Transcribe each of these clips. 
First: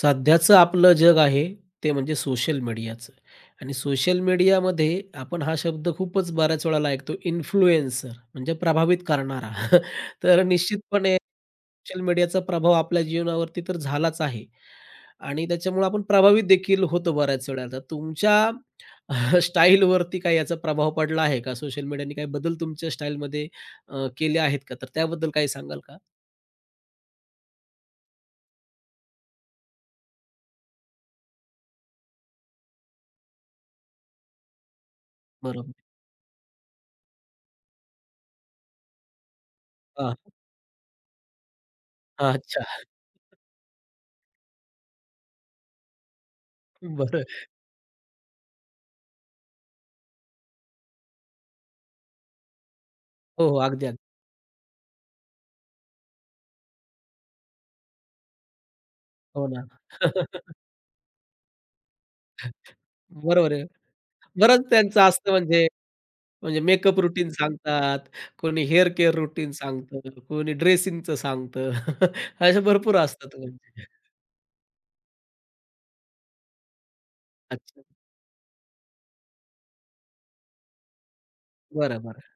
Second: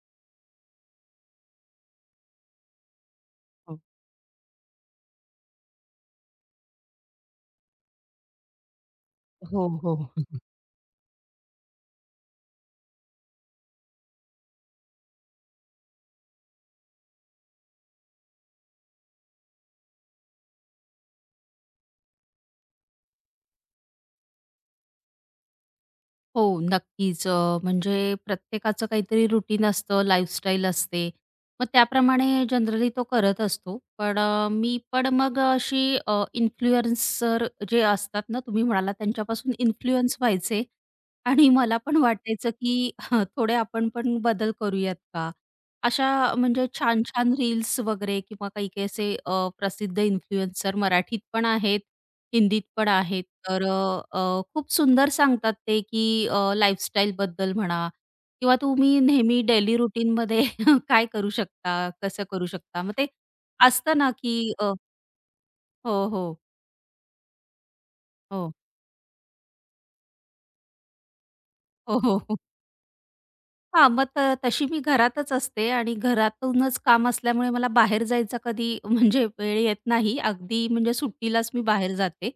सध्याचं आपलं जग आहे ते म्हणजे सोशल मीडियाचं. आणि हो, सोशल मीडियामध्ये आपण हा शब्द खूपच बऱ्याच वेळेला ऐकतो इन्फ्लुएन्सर म्हणजे प्रभावित करणारा हो, हो. तर निश्चितपणे सोशल मीडियाचा प्रभाव आपल्या जीवनावरती तर झालाच आहे आणि त्याच्यामुळे आपण प्रभावित देखील होतो बऱ्याच वेळा तर तुमच्या स्टाईलवरती काही याचा प्रभाव पडला आहे का सोशल मीडियाने काही बदल तुमच्या स्टाईलमध्ये केले आहेत का तर त्याबद्दल काही सांगाल का? हो, नक्कीच. म्हणजे प्रत्येकाचं काहीतरी रुटीन असतं, लाईफस्टाईल असते. मग त्याप्रमाणे जनरली तो करत असतो. पण मी पण मग बरोबर. अशी इन्फ्लुएन्सर जे असतात ना, तुम्ही म्हणाला त्यांच्यापासून हां, इन्फ्लुअन्स व्हायचे आणि मला पण हां, वाटायचं, अच्छा. की थोडे आपण पण बदल करूयात का? अशा म्हणजे बरं. छान-छान रील्स वगैरे किंवा काही-काही असे प्रसिद्ध इन्फ्लुएन्सर मराठीत पण आहेत हिंदीत पण आहेत. हो, हो. तर अगदी. अ, अ, खूप सुंदर सांगतात ते, की लाईफस्टाईलबद्दल म्हणा किंवा तुम्ही नेहमी हो ना. डेली रूटीनमध्ये काय करू शकता, कसं करू शकता. मग ते बरोबर आहे. असतं ना, की बरंच त्यांचं असतं म्हणजे हो, हो, म्हणजे मेकअप रूटीन सांगतात, हो. कोणी हेअर केअर रूटीन सांगतं, कोणी ड्रेसिंगचं सांगतं. हो, हो. हो. असे भरपूर असतात म्हणजे. हां, मग त तशी मी घरातच असते आणि घरातूनच काम असल्यामुळे मला अच्छा. बाहेर जायचा कधी म्हणजे वेळ येत नाही. अगदी म्हणजे सुट्टीलाच मी बाहेर बरं, बरं. जाते.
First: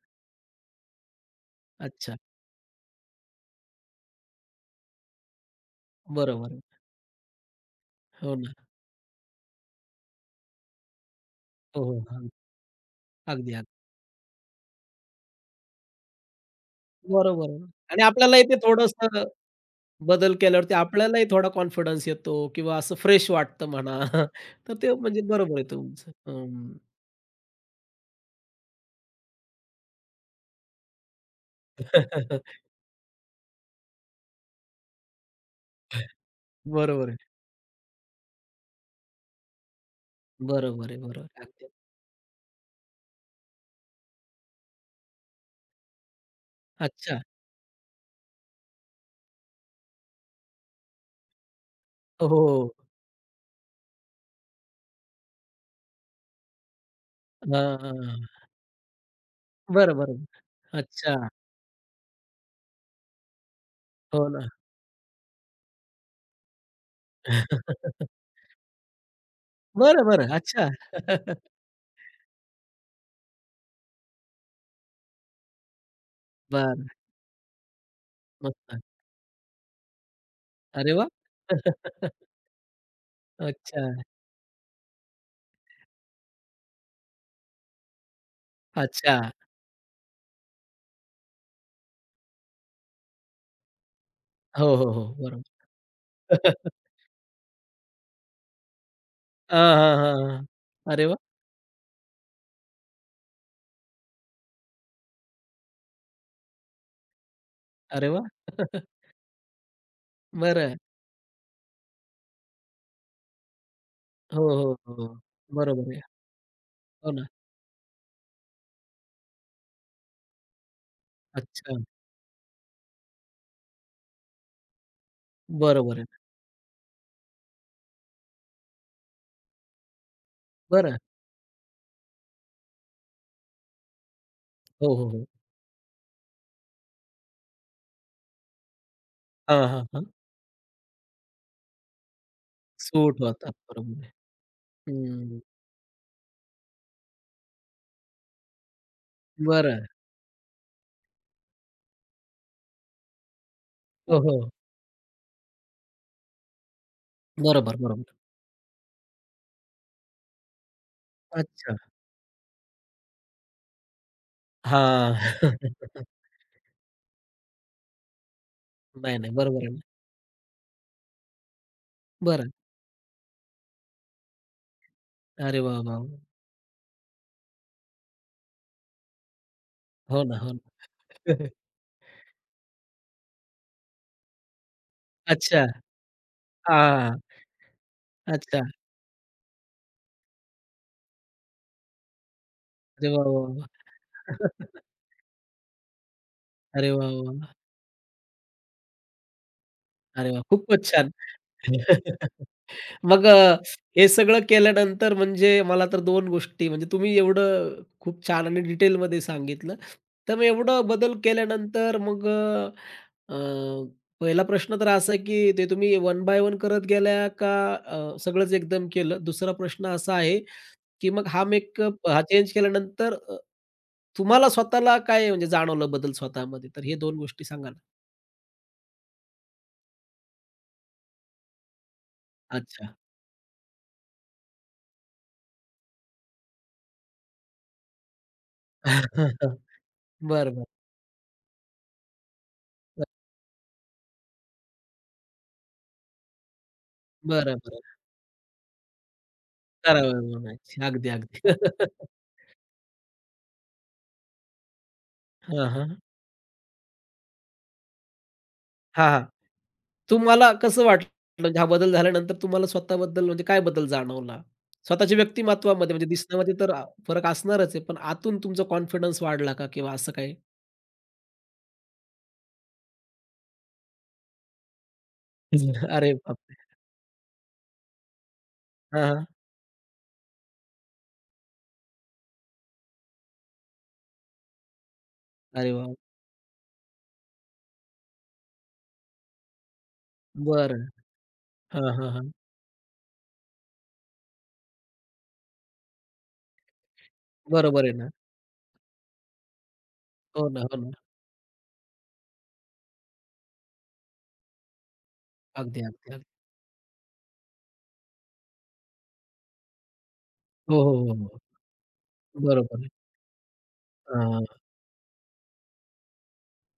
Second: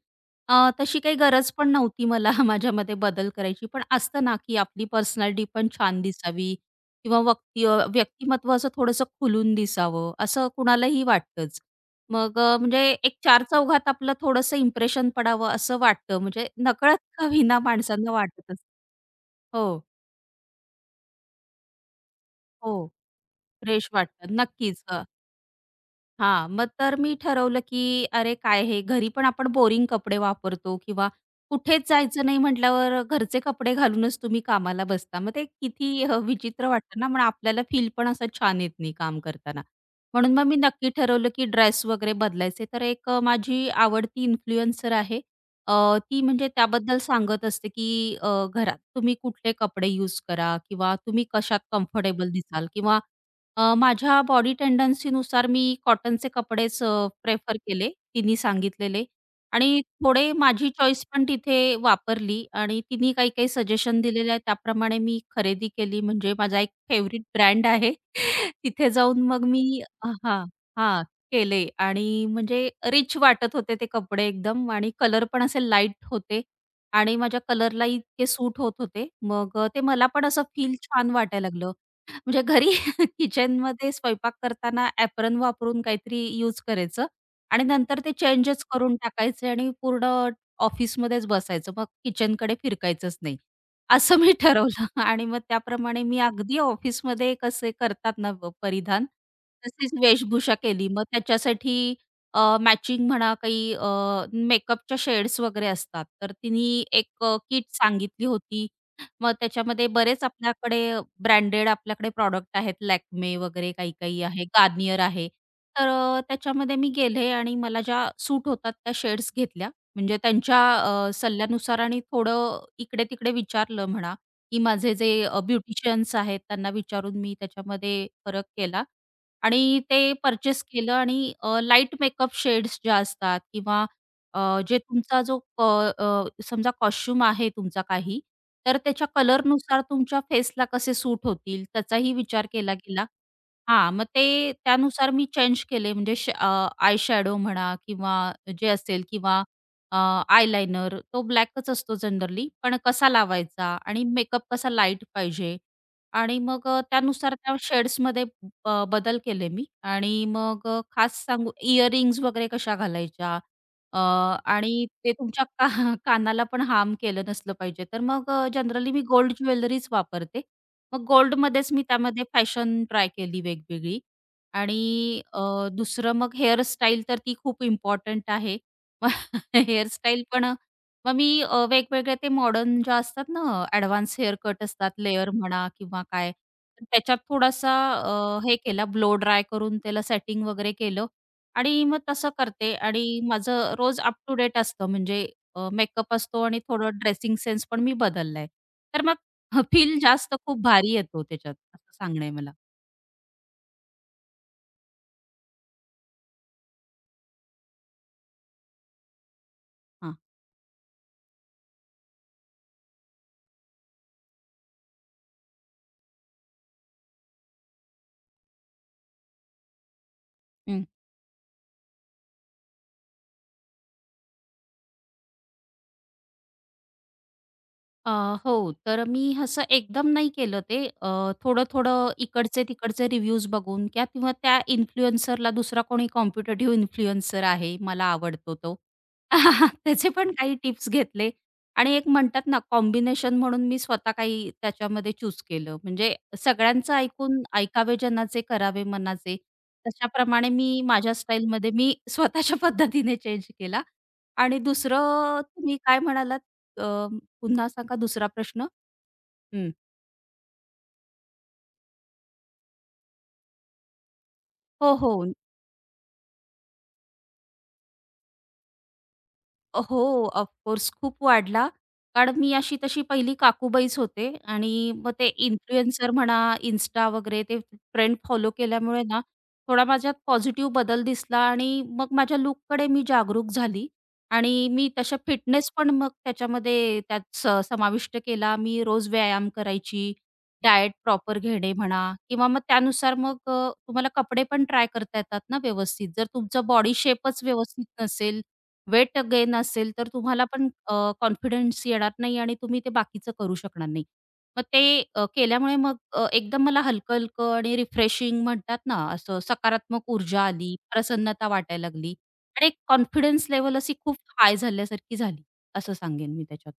तशी काही गरज पण नव्हती अच्छा. मला माझ्यामध्ये बदल करायची. पण असतं ना, की आपली पर्सनॅलिटी पण छान बरोबर दिसावी आहे. किंवा हो ना. व्यक्तिमत्व असं थोडंसं खुलून दिसावं, असं कुणालाही वाटतंच. हो, हो. हां. मग म्हणजे एक अगदी, अगदी. चारचौघात आपलं थोडंसं इम्प्रेशन पडावं असं वाटतं. म्हणजे नकळत का बरोबर होईना आहे. आणि माणसांना आपल्यालाही वाटत ते असतं. थोडंसं हो, बदल केल्यावरती आपल्यालाही थोडा कॉन्फिडन्स येतो हो. किंवा असं फ्रेश वाटतं फ्रेश म्हणा. वाटतात. तर नक्कीच. ते म्हणजे बरोबर आहे तुमचं. हां. मग हं. तर मी ठरवलं, की अरे काय हे घरी पण आपण बोरिंग कपडे वापरतो किंवा कुठेच जायचं नाही म्हटल्यावर घरचे कपडे घालूनच तुम्ही कामाला बसता. मग ते किती विचित्र वाटतं बरोबर ना, आहे. मग आपल्याला फील पण असं छान येत नाही काम करताना. म्हणून मग मी बरोबर नक्की आहे, बरोबर आहे. ठरवलं, की अगदी. ड्रेस वगैरे बदलायचे. तर एक माझी आवडती इन्फ्लुएन्सर आहे. ती म्हणजे त्याबद्दल अच्छा. सांगत असते, की घरात तुम्ही कुठले कपडे यूज करा किंवा तुम्ही कशात हो, कम्फर्टेबल हो. दिसाल हो. किंवा माझ्या बॉडी टेंडन्सीनुसार मी कॉटनचे कपडेच प्रेफर हां, केले, हां. तिनी सांगितलेले आणि बरं, बरं. थोडे माझी चॉईस पण अच्छा. तिथे वापरली आणि तिनी काही-काही सजेशन हो दिलेले आहे, ना. त्याप्रमाणे मी खरेदी केली. म्हणजे माझा एक फेव्हरेट ब्रँड आहे. तिथे जाऊन मग मी बरं, बरं. हां, अच्छा. हां, केले आणि म्हणजे रिच वाटत होते ते कपडे एकदम आणि कलर पण असे लाईट होते बरं. आणि माझ्या कलरला इतके सूट होत मस्त. होते. मग ते मला पण असं फील अरे वाह! छान वाटायला लागलं. म्हणजे घरी अच्छा, किचनमध्ये स्वयंपाक करताना ॲप्रन वापरून काहीतरी यूज करायचं आणि नंतर ते चेंजच करून अच्छा. टाकायचे आणि पूर्ण ऑफिसमध्येच बसायचं. मग किचनकडे फिरकायचंच नाही. असं मी ठरवलं हो, हो, हो. आणि मग बरोबर. त्याप्रमाणे मी अगदी ऑफिसमध्ये कसे करतात ना परिधान, हां, तशीच हां, हां, हां. वेशभूषा केली. मग अरे वाह! त्याच्यासाठी मॅचिंग म्हणा काही मेकअपच्या शेड्स वगैरे असतात. तर तिनी एक किट अरे वाह! सांगितली होती. मग त्याच्यामध्ये बरेच बरं. आपल्याकडे ब्रँडेड आपल्याकडे प्रॉडक्ट आहेत Lakme वगैरे काही-काही आहे, हो, हो, Garnier हो. आहे. तर बरोबर आहे. त्याच्यामध्ये मी हो ना. गेले आणि मला ज्या सूट होतात त्या शेड्स घेतल्या. म्हणजे त्यांच्या अच्छा. सल्ल्यानुसार आणि थोडं इकडे-तिकडे विचारलं म्हणा, की माझे जे बरोबर आहे. ब्युटिशियन्स आहेत त्यांना विचारून मी त्याच्यामध्ये फरक केला आणि ते पर्चेस केलं बरं. आणि लाईट मेकअप शेड्स ज्या असतात किंवा जे हो, हो, तुमचा हो. जो अ, अ, समजा कॉस्ट्यूम आहे तुमचा काही, तर त्याच्या हां, कलरनुसार हां, हां. तुमच्या फेसला कसे सूट होतील त्याचाही विचार केला गेला. सूट होतात. हां, बरोबर मग आहे. ते त्यानुसार मी हं. चेंज केले म्हणजे आय शॅडो म्हणा किंवा जे असेल किंवा बरं. आयलाइनर तो ब्लॅकच असतो जनरली, पण कसा लावायचा आणि हो, मेकअप हो. कसा लाईट पाहिजे आणि मग त्यानुसार त्या बरोबर, बरोबर. शेड्समध्ये बदल केले मी आणि मग खास सांगू अच्छा. इयरिंग्ज वगैरे कशा घालायच्या अ, आणि ते हां. तुमच्या कानाला पण हार्म केलं नसलं पाहिजे. तर मग जनरली मी नाही, नाही. गोल्ड बरोबर आहे ना. ज्वेलरीच वापरते. मग गोल्डमध्येच मी त्यामध्ये बरं. फॅशन ट्राय केली वेगवेगळी आणि अरे वाह, वाह! दुसरं मग हेअरस्टाईल तर ती खूप इम्पॉर्टंट आहे. मग हो हेअरस्टाईल ना, पण हो ना. मग मी वेगवेगळे ते मॉडर्न ज्या असतात ना ॲडव्हान्स हेअर कट असतात, लेयर अच्छा. म्हणा किंवा काय, तर हां. त्याच्यात थोडासा हे अच्छा. केला ब्लो ड्राय करून त्याला सेटिंग वगैरे केलं आणि मग तसं करते अरे आणि वाह, वाह, माझं रोज अप वाह! टू डेट असतं म्हणजे मेकअप असतो आणि अरे थोडं वाह, वाह, ड्रेसिंग वाह! सेन्स पण मी बदललाय. तर मग हं, फील अरे जास्त वाह! खूप खूपच भारी छान. येतो त्याच्यात, असं सांगणं आहे मला. मग हे सगळं केल्यानंतर म्हणजे मला तर 2 गोष्टी म्हणजे तुम्ही एवढं खूप छान आणि डिटेलमध्ये सांगितलं. हां. तर मग एवढं बदल केल्यानंतर मग अ, अ, पहिला प्रश्न तर असा की ते तुम्ही वन बाय वन करत गेल्या का सगळंच एकदम केलं? दुसरा प्रश्न असा आहे हं, की मग हा मेकअप हा चेंज केल्यानंतर तुम्हाला स्वतःला काय म्हणजे जाणवलं बदल स्वतःमध्ये? तर हे 2 गोष्टी सांगा ना? अ, हो. तर मी असं एकदम नाही केलं ते. थोडं-थोडं अच्छा. इकडचे-तिकडचे रिव्ह्यूज बघून किंवा किंवा त्या इन्फ्लुएन्सरला दुसरा कोणी कॉम्पिटिटिव्ह इन्फ्लुएन्सर आहे, मला आवडतो तो. बरं, त्याचे पण काही बरं. टिप्स घेतले आणि एक म्हणतात ना कॉम्बिनेशन म्हणून मी स्वतः काही त्याच्यामध्ये चूज केलं. म्हणजे सगळ्यांचं ऐकून बरं, बरं, ऐकावे जनाचे, करावे मनाचे. करावं तशाप्रमाणे मी म्हणायची. अगदी, माझ्या अगदी. स्टाईलमध्ये मी स्वतःच्या पद्धतीने चेंज केला आणि दुसरं हां, तुम्ही हां. काय म्हणालात? पुन्हा सांगा दुसरा प्रश्न? हां, हां. हं. तुम्हाला कसं वाटलं? म्हणजे हा बदल झाल्यानंतर तुम्हाला स्वतःबद्दल म्हणजे काय बदल जाणवला? हो, स्वतःच्या हो. व्यक्तिमत्त्वामध्ये म्हणजे दिसण्यामध्ये तर फरक असणारच आहे, पण आतून तुमचा कॉन्फिडन्स वाढला का किंवा हो, असं काही? ऑफ कोर्स खूप वाढला. कारण मी अशी तशी पहिली काकूबाईच होते आणि मग ते इन्फ्लुएन्सर अरे बापरे! म्हणा, Insta वगैरे ते ट्रेंड फॉलो हां, केल्यामुळे ना, हां. थोडा माझ्यात पॉझिटिव्ह बदल दिसला आणि मग माझ्या लूककडे मी जागरूक झाली आणि मी तशा फिटनेस अरे पण वाह! मग त्याच्यामध्ये त्यात स समाविष्ट केला. मी रोज व्यायाम करायची, बरं. डाएट प्रॉपर घेणे हां, म्हणा हां, हां. किंवा मग त्यानुसार मग तुम्हाला कपडे पण ट्राय करता येतात ना व्यवस्थित. जर तुमचा बॉडी शेपच बरोबर व्यवस्थित आहे ना. नसेल वेट गेन असेल तर तुम्हाला हो ना, पण हो ना. कॉन्फिडन्स येणार नाही आणि तुम्ही ते बाकीचं करू शकणार नाही. मग ते केल्यामुळे अगदी, मग अगदी, अगदी. एकदम मला हलकं-हलकं आणि रिफ्रेशिंग म्हणतात ना, असं सकारात्मक ऊर्जा आली, हो, हो, हो, हो. प्रसन्नता वाटायला लागली आणि एक बरोबर आहे. कॉन्फिडन्स लेव्हल अशी खूप हां, हाय झाल्यासारखी झाली, असं सांगेन मी त्याच्यात.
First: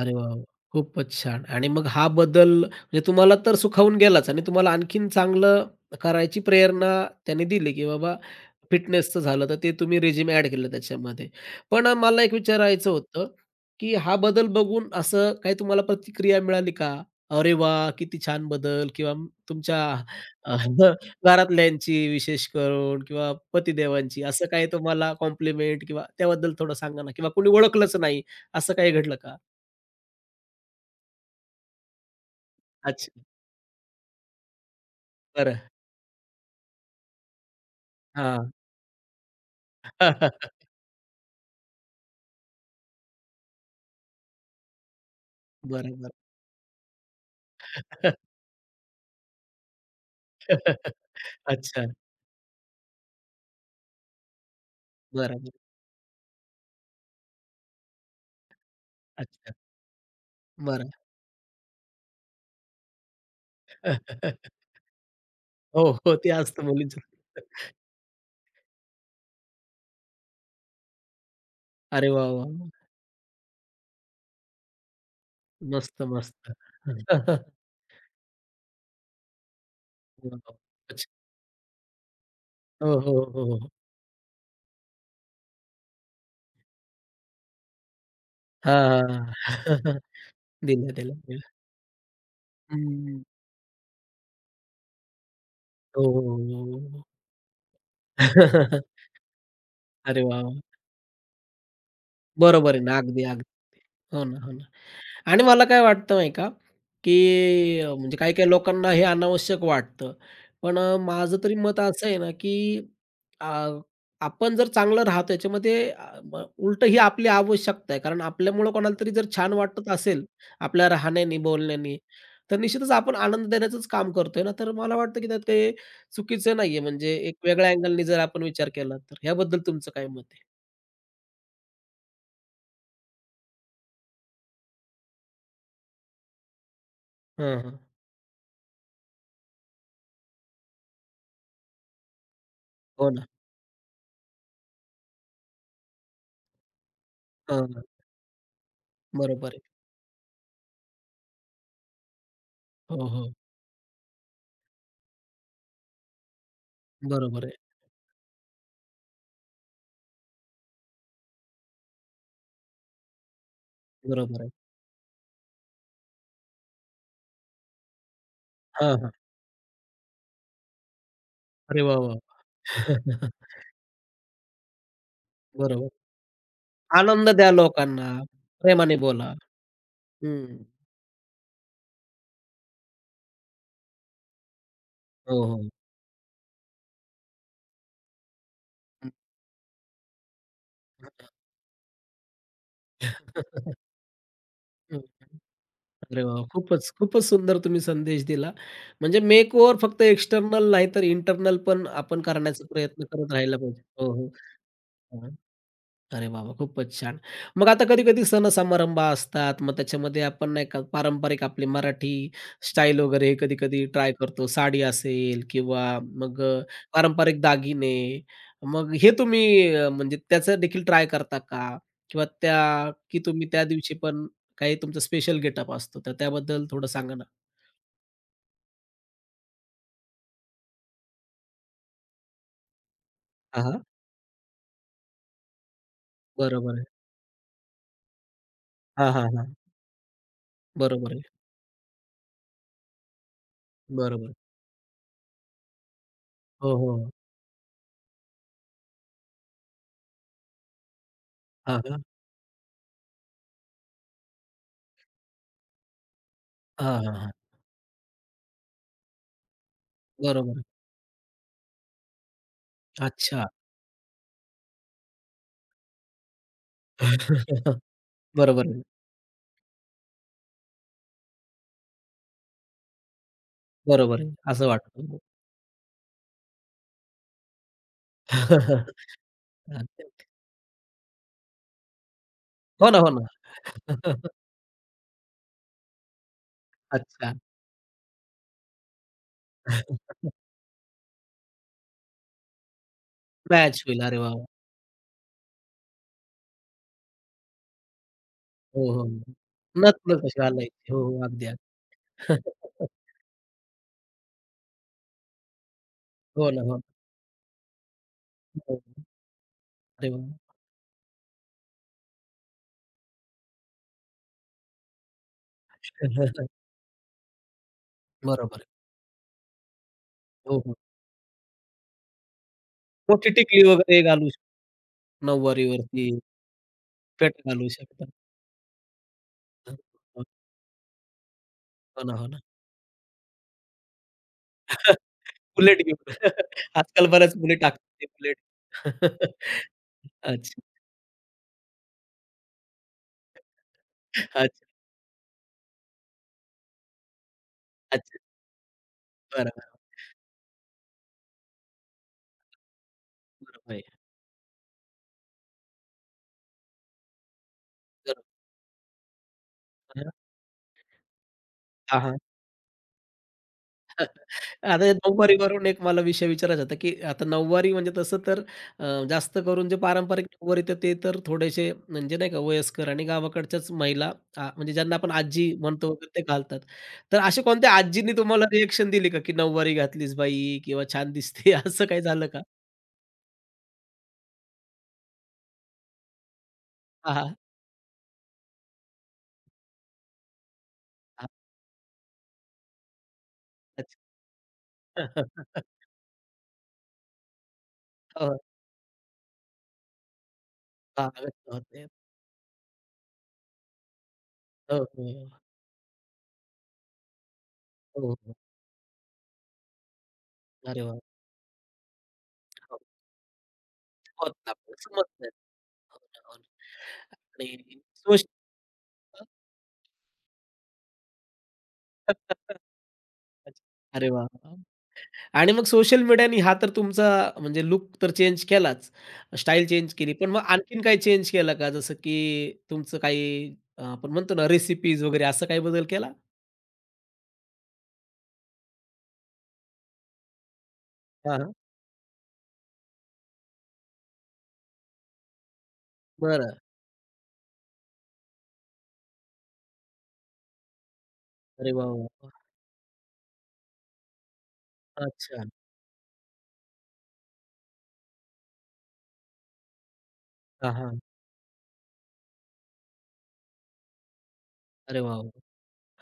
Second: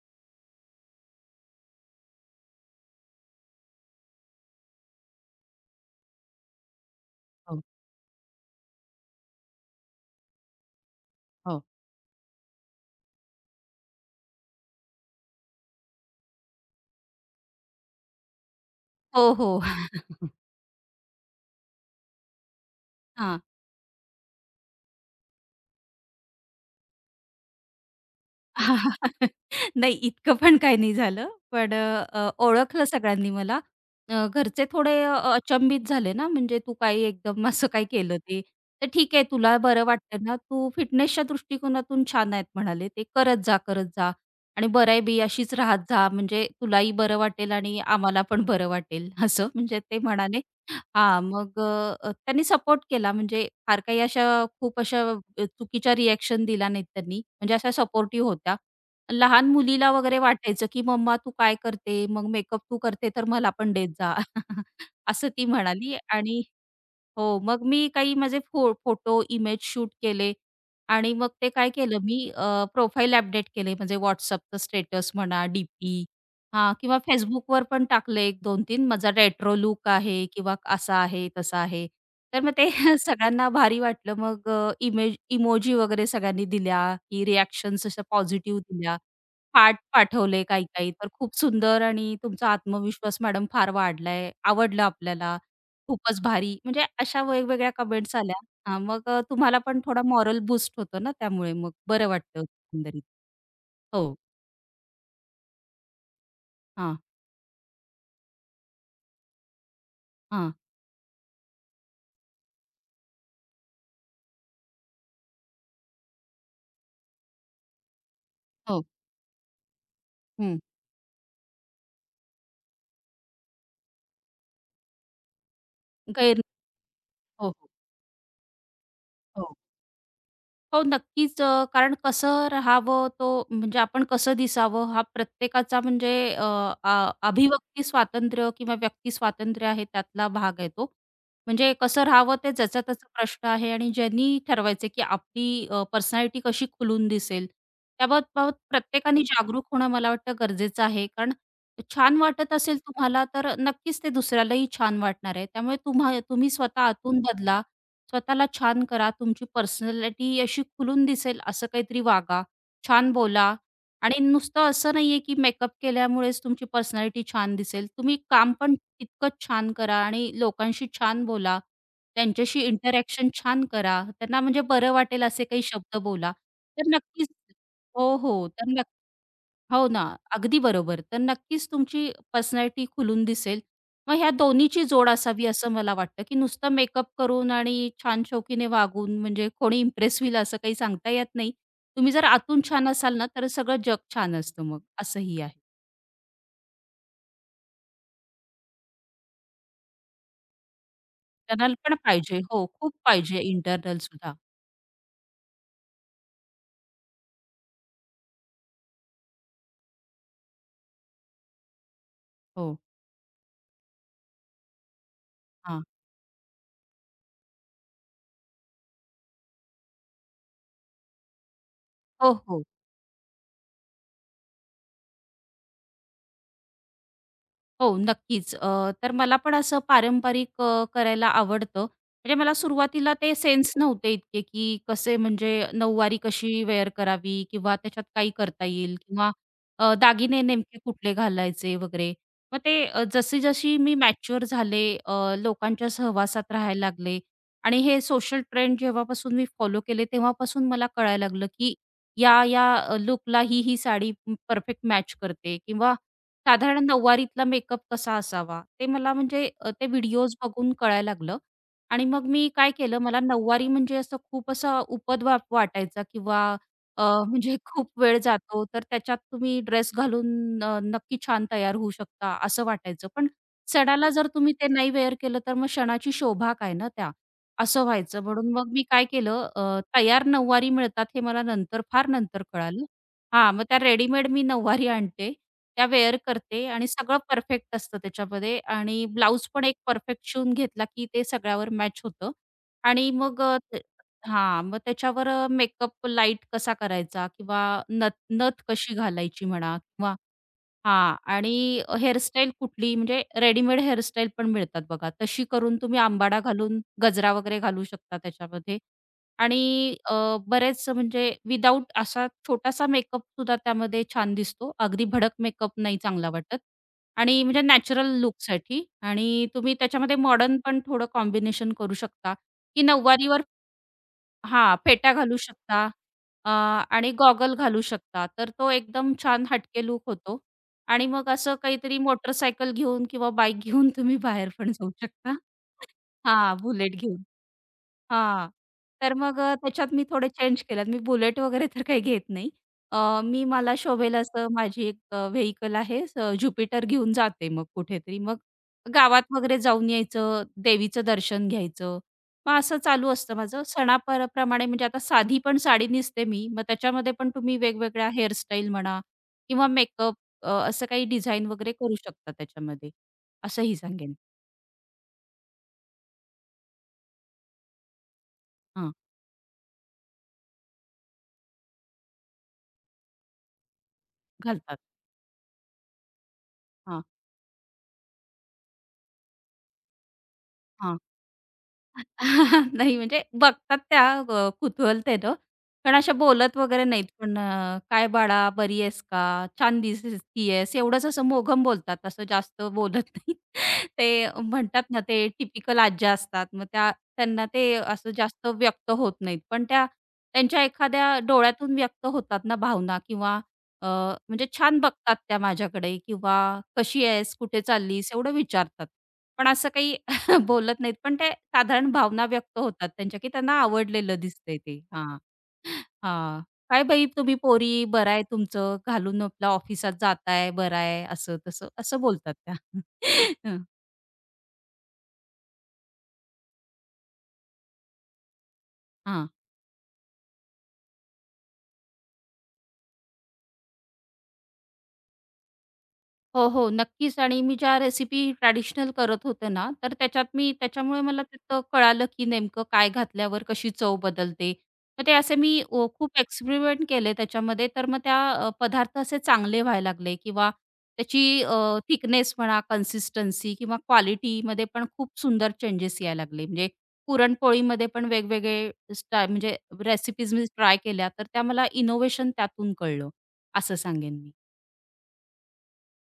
अरे वाह! वाह! खूपच छान. आणि मग हा बदल म्हणजे तुम्हाला तर सुखावून गेलाच आणि तुम्हाला आणखीन चांगलं करायची प्रेरणा त्याने हो, दिली, की बाबा फिटनेसचं झालं, तर ते तुम्ही रेझ्युमे ॲड केलं त्याच्यामध्ये. हो. पण मला एक विचारायचं होतं, की हा बदल बघून असं काही तुम्हाला प्रतिक्रिया मिळाली का? "अरे वाह! किती छान बदल" किंवा हो, हो. तुमच्या अ, घरातल्यांची विशेष करून किंवा हां. पतिदेवांची, असं काही तुम्हाला कॉम्प्लिमेंट किंवा त्याबद्दल थोडं सांगा ना? किंवा कोणी ओळखलंच नाही, असं काही घडलं का? नाही इतकं पण काही नाही झालं. पण अ, अ, ओळखलं अच्छा. सगळ्यांनी मला. घरचे थोडे बरं. अचंबित झाले ना, म्हणजे तू काही एकदम असं काय केलं ते. हां. तर ठीक आहे तुला बरं वाटतंय ना, तू फिटनेसच्या दृष्टिकोनातून छान आहेत म्हणाले ते. करत जा, करत जा आणि बरं आहे बाई अशीच राहत बरं, जा बरं. म्हणजे तुलाही बरं वाटेल आणि आम्हाला पण बरं वाटेल असं म्हणजे ते म्हणाले. हां, मग अच्छा. त्यांनी सपोर्ट केला म्हणजे फार काही अशा खूप अशा बरं, बरं. चुकीच्या रिएक्शन दिला नाहीत त्यांनी. म्हणजे अशा सपोर्टिव्ह होत्या. लहान अच्छा. मुलीला वगैरे वाटायचं, की बरं. "मम्मा तू काय करते? मग मेकअप तू करते तर मला पण देत जा." असं ती हो, म्हणाली हो. ते आणि असतं मुलींचं. हो, मग मी काही माझे फोटो, इमेज शूट केले आणि मग ते काय केलं अरे मी वाह, वाह, वाह! प्रोफाईल अपडेट केले म्हणजे WhatsAppचं स्टेटस म्हणा, मस्त, डी-पी मस्त. हां किंवा Facebookवर पण टाकले 1 2 3 माझा रेट्रो लूक आहे वाह! किंवा असा अच्छा. आहे, तसा आहे. तर मग ते हो, हो, हो, सगळ्यांना हो. भारी वाटलं. मग इमेज इमोजी वगैरे सगळ्यांनी दिल्या, की रिएक्शन्स अशा पॉझिटिव्ह दिल्या. हां. पाठवले काही-काही. दिलं, तर दिलं, खूप दिलं. सुंदर आणि तुमचा आत्मविश्वास हं. मॅडम फार वाढलाय, आवडलं आपल्याला. हो, खूपच हो, भारी. हो, म्हणजे हो. अशा वेगवेगळ्या कमेंट्स आल्या. हां, मग तुम्हाला पण थोडा अरे मॉरल वाह, वाह! बूस्ट होतो ना त्यामुळे मग बरं वाटतं बरोबर आहे ना. एकंदरीत. अगदी, अगदी. हो. हो ना, हो ना. आणि मला काय वाटतं माहिती का, हां, की म्हणजे काही-काही लोकांना हे अनावश्यक वाटतं. हां. पण माझं तरी मत असं आहे ना, की अ, आपण जर चांगलं राहतो याच्यामध्ये म उलटं ही आपली आवश्यकता आहे. कारण आपल्यामुळं हो. कोणाला तरी जर छान वाटत असेल, हं. आपल्या राहण्यानी, बोलण्यानी, तर निश्चितच आपण आनंद देण्याचंच काम करतोय ना. तर मला वाटतं, की त्यात काही गैर चुकीचं नाहीये. म्हणजे एक हो, हो. वेगळ्या अँगलनी जर आपण विचार केला तर. हो. ह्याबद्दल तुमचं काय मत आहे? हो, नक्कीच. कारण कसं राहावं, तो म्हणजे आपण कसं दिसावं, हा प्रत्येकाचा म्हणजे अ, अ, हां, हां. अभिव्यक्ती स्वातंत्र्य किंवा व्यक्ती स्वातंत्र्य आहे, त्यातला भाग आहे तो. म्हणजे कसं राहावं, ते ज्याचा त्याचा हो ना. प्रश्न आहे आणि ज्यांनी ठरवायचं की आपली पर्सनॅलिटी कशी खुलून दिसेल, हां. त्याबाबत प्रत्येकाने बरोबर आहे. जागरूक होणं मला वाटतं गरजेचं आहे. कारण छान वाटत असेल हो, तुम्हाला, हो. तर नक्कीच ते दुसऱ्यालाही छान वाटणार आहे. त्यामुळे तुम्ही स्वतः आतून बरोबर आहे. बदला स्वतःला छान करा, तुमची पर्सनॅलिटी अशी खुलून दिसेल असं काहीतरी वागा, छान बोला आणि बरोबर आहे. नुसतं असं नाहीये की मेकअप केल्यामुळेच तुमची पर्सनॅलिटी छान दिसेल. तुम्ही काम पण हां, हां. तितकंच छान करा आणि लोकांशी छान बोला, अरे वाह, वाह! त्यांच्याशी इंटरॅक्शन छान करा, त्यांना म्हणजे बरं वाटेल असे काही बरोबर. शब्द बोला. तर आनंद नक्कीच द्या लोकांना, हो, हो. तर प्रेमाने नक्की बोला. हो ना, हं. अगदी बरोबर. तर नक्कीच तुमची पर्सनॅलिटी खुलून दिसेल. मग ह्या दोन्हीची जोड हो, असावी हो. असं मला वाटतं, की नुसतं मेकअप करून आणि छान शौकीने हं. वागून म्हणजे कोणी इम्प्रेस होईल असं काही सांगता येत नाही. तुम्ही जर आतून छान असाल ना, तर सगळं जग छान असतं मग हं. असंही आहे. अरे वाह! खूपच, खूपच सुंदर तुम्ही संदेश दिला. म्हणजे मेक ओव्हर फक्त एक्स्टर्नल नाही तर इंटरनल त्यांना पण पण आपण पाहिजे. करण्याचा हो, खूप प्रयत्न करत पाहिजे राहायला पाहिजे. इंटरनल हो, हो. सुद्धा. हां. अरे वाह, वाह! खूपच छान. मग आता कधी-कधी सण-समारंभ असतात. मग त्याच्यामध्ये आपण नाही का पारंपरिक आपली मराठी हो, स्टाईल वगैरे कधी-कधी ट्राय करतो. साडी असेल हां. किंवा मग पारंपरिक दागिने. मग हे तुम्ही म्हणजे त्याचं देखील ट्राय करता का? किंवा हो, हो. त्या की तुम्ही त्या दिवशी पण काही तुमचा स्पेशल गेटअप असतो, तर त्याबद्दल थोडं सांगा ना? हो, नक्कीच. तर मला पण असं पारंपरिक करायला आवडतं. म्हणजे मला सुरुवातीला ते हां, सेन्स हां. नव्हते इतके, की कसे म्हणजे नऊवारी कशी बरोबर आहे. वेअर करावी किंवा त्याच्यात काही करता येईल हां, हां, किंवा हां. दागिने नेमके बरोबर कुठले आहे. घालायचे वगैरे. मग ते जशी-जशी मी बरोबर. आहे. मॅच्युअर झाले, लोकांच्या सहवासात हो, राहायला हो. लागले आणि हे सोशल ट्रेंड जेव्हापासून मी फॉलो केले, तेव्हापासून मला कळायला लागलं, की हां, हां. या-या ही-ही साडी परफेक्ट मॅच करते किंवा साधारण हां, हां, हां. नऊवारीतला मेकअप कसा असावा? ते मला म्हणजे ते व्हिडिओज बरोबर. बघून कळायला लागलं आणि मग मी काय केलं, आहे. मला अच्छा. नऊवारी म्हणजे असं खूप असा उपद्व्याप वाटायचा किंवा अ, म्हणजे खूप वेळ जातो, बरोबर. आहे. तर त्याच्यात तुम्ही ड्रेस घालून नक्की छान तयार होऊ शकता, असं वाटायचं. पण सणाला बरोबर जर आहे. तुम्ही असं ते नाही वेअर वाटतं. केलं, तर मग सणाची शोभा काय ना त्या, असं व्हायचं. म्हणून मग मी काय केलं, तयार नऊवारी मिळतात हे मला नंतर, फार नंतर कळालं. हो ना, हो ना. हां, मग त्या रेडीमेड मी नऊवारी आणते त्या वेअर करते आणि सगळं अच्छा. परफेक्ट असतं त्याच्यामध्ये आणि ब्लाउज पण एक परफेक्ट शिवून घेतला की ते सगळ्यावर मॅच होतं आणि मग ते मॅच होईल. अरे वाह! वाह! हां, मग त्याच्यावर मेकअप लाईट कसा करायचा किंवा नथ नथ हो, कशी हो, घालायची म्हणा किंवा हो. कशी घालायची. हो, हां. हो. अगदी, आणि अगदी. हेअरस्टाईल कुठली म्हणजे रेडीमेड हेअरस्टाईल पण मिळतात बघा. तशी करून तुम्ही आंबाडा हो ना, हो. घालून ना. गजरा वगैरे घालू शकता त्याच्यामध्ये हो. आणि अरे वाह! बरेच म्हणजे विदाऊट असा छोटासा मेकअप सुद्धा त्यामध्ये छान दिसतो. अगदी भडक मेकअप नाही चांगला वाटत आणि म्हणजे नॅचरल बरोबर आहे. लूकसाठी आणि तुम्ही त्याच्यामध्ये मॉडर्न हो, हो. पण थोडं कॉम्बिनेशन करू शकता, की मोठी नऊवारीवर टिकली वगैरे घालू शकतो. हां, फेटा घालू शकता नऊवारीवरती आणि फेट गॉगल घालू घालू शकतात. शकता. तर तो एकदम छान हो, हटके लूक होतो आणि मग असं काहीतरी हो ना, हो ना. मोटरसायकल घेऊन किंवा बाईक घेऊन तुम्ही बाहेर पण जाऊ शकता. बुलेट घेऊन. हां, बुलेट आजकाल घेऊन. बऱ्याच मुली टाकतात बुलेट. हां. तर मग त्याच्यात मी थोडे अच्छा, चेंज केलेत. मी बुलेट वगैरे तर काही घेत नाही. मी मला शोभेल असं अच्छा, माझी एक व्हेइकल आहे ज्युपिटर घेऊन जाते मग अच्छा. कुठेतरी. मग गावात वगैरे बरोबर, जाऊन यायचं, देवीचं दर्शन घ्यायचं. मग असं चालू असतं माझं. बरोबर आहे. प्रमाणे म्हणजे आता साधी पण साडी नेसते मी. मग त्याच्यामध्ये पण तुम्ही वेगवेगळ्या बरोबर. हेअरस्टाईल म्हणा किंवा मेकअप असं काही डिझाइन वगैरे करू हां, हां. शकता त्याच्यामध्ये. असंही सांगेन. आता या नऊवारीवरून एक मला विषय विचारायचा होता, की आता नऊवारी म्हणजे तसं तर हां, जास्त करून जे पारंपरिक नऊवारी तर ते तर थोडेसे म्हणजे नाही का वयस्कर आणि गावाकडच्याच महिला आ, म्हणजे घालतात. ज्यांना आपण आजी म्हणतो वगैरे ते घालतात. हां, तर अशा कोणत्या आजींनी तुम्हाला रिएक्शन दिली का, की "नऊवारी घातलीस बाई" किंवा हां. "छान दिसते" असं काही झालं का? नाही म्हणजे बघतात त्या कुतूहलतेनं, पण अशा बोलत वगैरे नाहीत. हां, हां. पण "काय बाळा, बरी आहेस का? छान दिसतीयेस." एवढंच असं हां. मोघम बोलतात, असं जास्त बोलत नाहीत. ते म्हणतात अच्छा. ना, ते टिपिकल आज्या असतात. मग त्यांना ते असं हो, जास्त व्यक्त होत नाहीत. पण त्यांच्या हां. एखाद्या व्यक्त डोळ्यातून होते. व्यक्त होतात ना भावना किंवा अ, म्हणजे हो, छान हो. बघतात त्या माझ्याकडे किंवा "कशी आहेस? कुठे चाललीस?" हो, एवढं हो. विचारतात. पण असं काही बोलत अरे नाहीत, वाह! पण ते साधारण भावना व्यक्त हो, होतात त्यांच्या, की त्यांना आवडलेलं होतं दिसतंय ते. आपल्याला हां, समजतंय. हो ना, हो हां. ना. "काय बाई तुम्ही आणि पोरी, बरं आहे सोशल तुमचं, घालून आपलं ऑफिसात जाताय, बरं आहे," असं तसं, असं बोलतात त्या. हं, अच्छा. अरे वाह! वाह! आणि मग सोशल मीडियाने हा तर तुमचा म्हणजे लूक तर चेंज केलाच, स्टाईल चेंज केली. पण मग आणखीन काही चेंज केला का? जसं की तुमचं काही आपण म्हणतो ना रेसिपीज वगैरे असं काही बदल केला? हो, हो. नक्कीच आणि मी ज्या रेसिपी ट्रॅडिशनल करत होते ना, तर त्याच्यात मी त्याच्यामुळे मला हां, हां. तिथं कळालं, की नेमकं काय घातल्यावर कशी चव बदलते. मग ते असे मी खूप बरं. एक्सपेरिमेंट केले त्याच्यामध्ये. तर मग त्या पदार्थ असे चांगले व्हायला लागले किंवा त्याची अरे वाह! वाह! वाह! थिकनेस म्हणा, कन्सिस्टन्सी किंवा क्वालिटीमध्ये पण खूप अच्छा. सुंदर चेंजेस यायला लागले. म्हणजे पुरणपोळीमध्ये पण वेगवेगळे म्हणजे रेसिपीज मी हां, ट्राय हां. केल्या, तर त्या मला इनोव्हेशन त्यातून कळलं, असं सांगेन मी. अरे वाह! वाह!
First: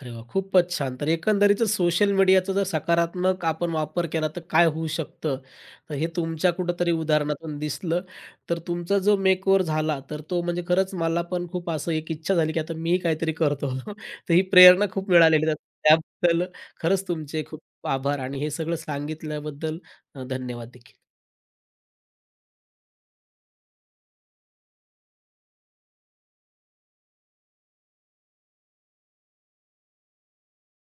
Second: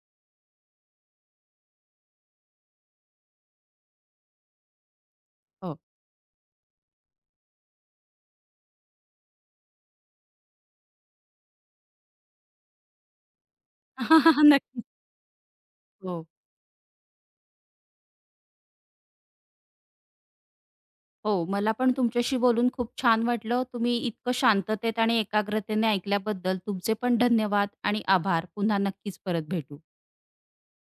अरे वाह! खूपच छान. तर एकंदरीतच सोशल मीडियाचा जर सकारात्मक आपण वापर केला तर काय होऊ शकतं? हो. तर हे तुमच्या कुठेतरी उदाहरणातून दिसलं. तर तुमचा जो मेकओव्हर झाला तर तो म्हणजे खरंच मला पण खूप असं एक इच्छा झाली, की आता मीही काहीतरी करतो. तर ही नक्कीच. प्रेरणा खूप मिळालेली. तर हो, त्याबद्दल खरंच तुमचे खूप आभार आणि हे सगळं सांगितल्याबद्दल धन्यवाद देखील. हो. मला पण तुमच्याशी बोलून खूप छान वाटलं. तुम्ही इतकं शांततेत आणि एकाग्रतेने ऐकल्याबद्दल तुमचे पण धन्यवाद आणि आभार. पुन्हा नक्कीच परत भेटू.